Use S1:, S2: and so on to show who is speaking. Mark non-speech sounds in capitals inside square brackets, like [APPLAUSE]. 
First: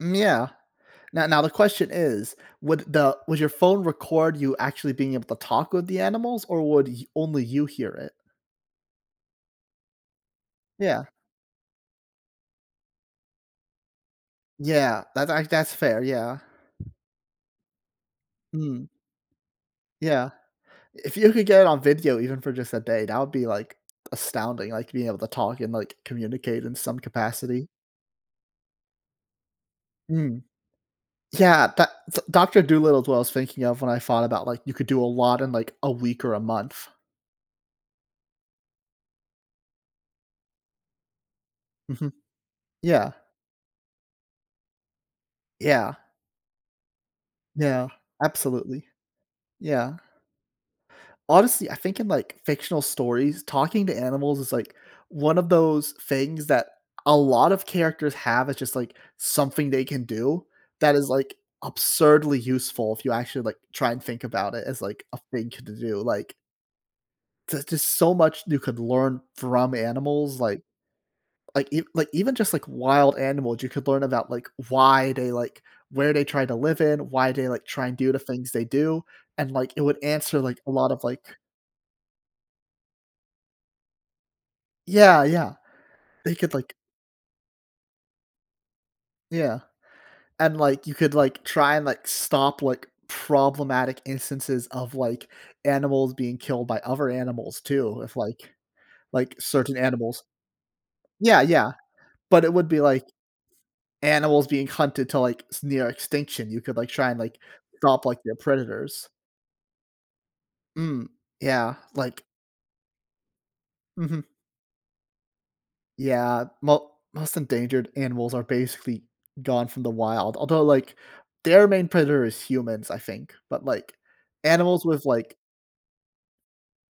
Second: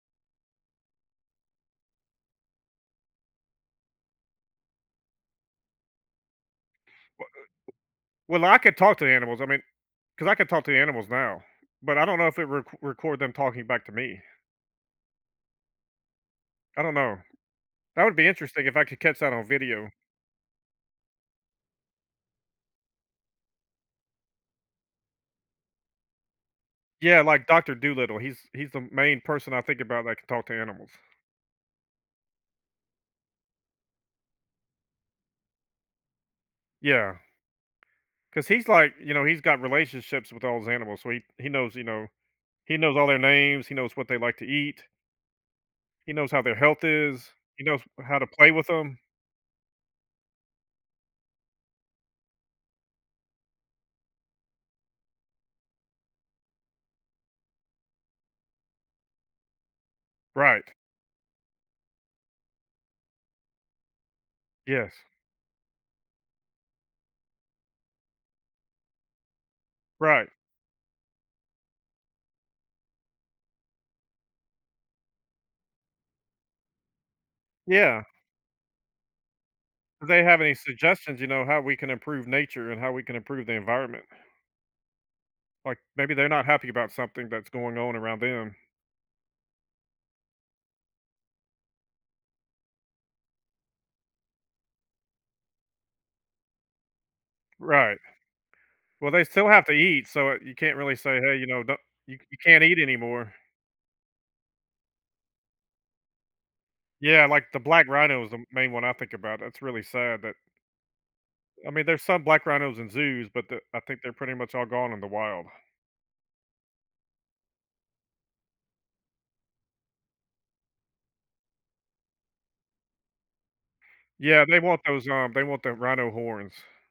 S1: Yeah, now now the question is, would the would your phone record you actually being able to talk with the animals, or would you only you hear
S2: [UNINTELLIGIBLE]
S1: it?
S2: Well, I could talk to the animals, I mean, cause I could talk to the
S1: Yeah.
S2: animals now, but I don't know if it rec record them talking back to me.
S1: Yeah, that's i that's fair, yeah.
S2: I don't know. That would be interesting if I
S1: Mm.
S2: could catch that on video.
S1: Yeah. If you could get it on video, even for, just, a day, that would be, like, astounding, like, being able to talk, and, like, communicate in some
S2: Yeah, like,
S1: capacity.
S2: Doctor Dolittle. He's he's the main person I think about that can
S1: Mm.
S2: talk to animals.
S1: Yeah, tha so, Doctor Dolittle is what I was thinking of when I thought about, like, you could do a lot in, like, a week or a month.
S2: Yeah, 'cause he's like, you know, he's got relationships with all those animals, so he he knows, you know,
S1: Mhm,
S2: he knows all
S1: yeah.
S2: their names, he knows what they like to eat.
S1: Yeah.
S2: He knows how their health is. He knows
S1: Yeah,
S2: how to play with
S1: absolutely,
S2: them.
S1: yeah. Honestly, I think in, like, fictional stories, talking to animals is, like, one of those things that a lot of characters have, it's, just, like, something they can do,
S2: Right.
S1: that is, like, absurdly useful if you actually, like, try, and think about it as,
S2: Yes.
S1: like, a thing to do, like there's, just, so much you could learn from
S2: Right.
S1: animals like like e like even, just, like, wild animals, you could learn about, like, why they like where they try to live in, why they like try and
S2: Yeah.
S1: do the things they do and, like, it would
S2: Do they
S1: answer,
S2: have any
S1: like, a lot of,
S2: suggestions, you
S1: like
S2: know, how we can improve nature, and how we can improve the environment?
S1: Yeah, yeah.
S2: Like, maybe they're
S1: They
S2: not
S1: could
S2: happy
S1: like
S2: about something that's going on around them.
S1: Yeah, and, like, you could, like, try, and, like, stop, like, problematic instances of, like, animals being killed by other animals
S2: Right,
S1: too, if, like
S2: well, they
S1: like,
S2: still have to
S1: certain
S2: eat,
S1: animals.
S2: so you can't really say, "Hey,
S1: Yeah,
S2: you know,
S1: yeah,
S2: don't you you
S1: but it
S2: can't
S1: would
S2: eat
S1: be like
S2: anymore."
S1: animals being hunted to, like, s near extinction, you could, like, try and,
S2: Yeah,
S1: like,
S2: like, the black
S1: drop, like,
S2: rhino is
S1: their
S2: the main one I
S1: predators.
S2: think about. That's really sad that
S1: Mm,
S2: I
S1: yeah,
S2: mean, there's
S1: like
S2: some black rhinos in zoos, but the I think they're
S1: Mhm.
S2: pretty much all gone in the wild.
S1: Yeah, mo most endangered animals are basically gone from the wild, although, like, their main predator is humans, I think, but, like,
S2: Yeah, they want
S1: animals with,
S2: those, um,
S1: like
S2: they want the rhino horns.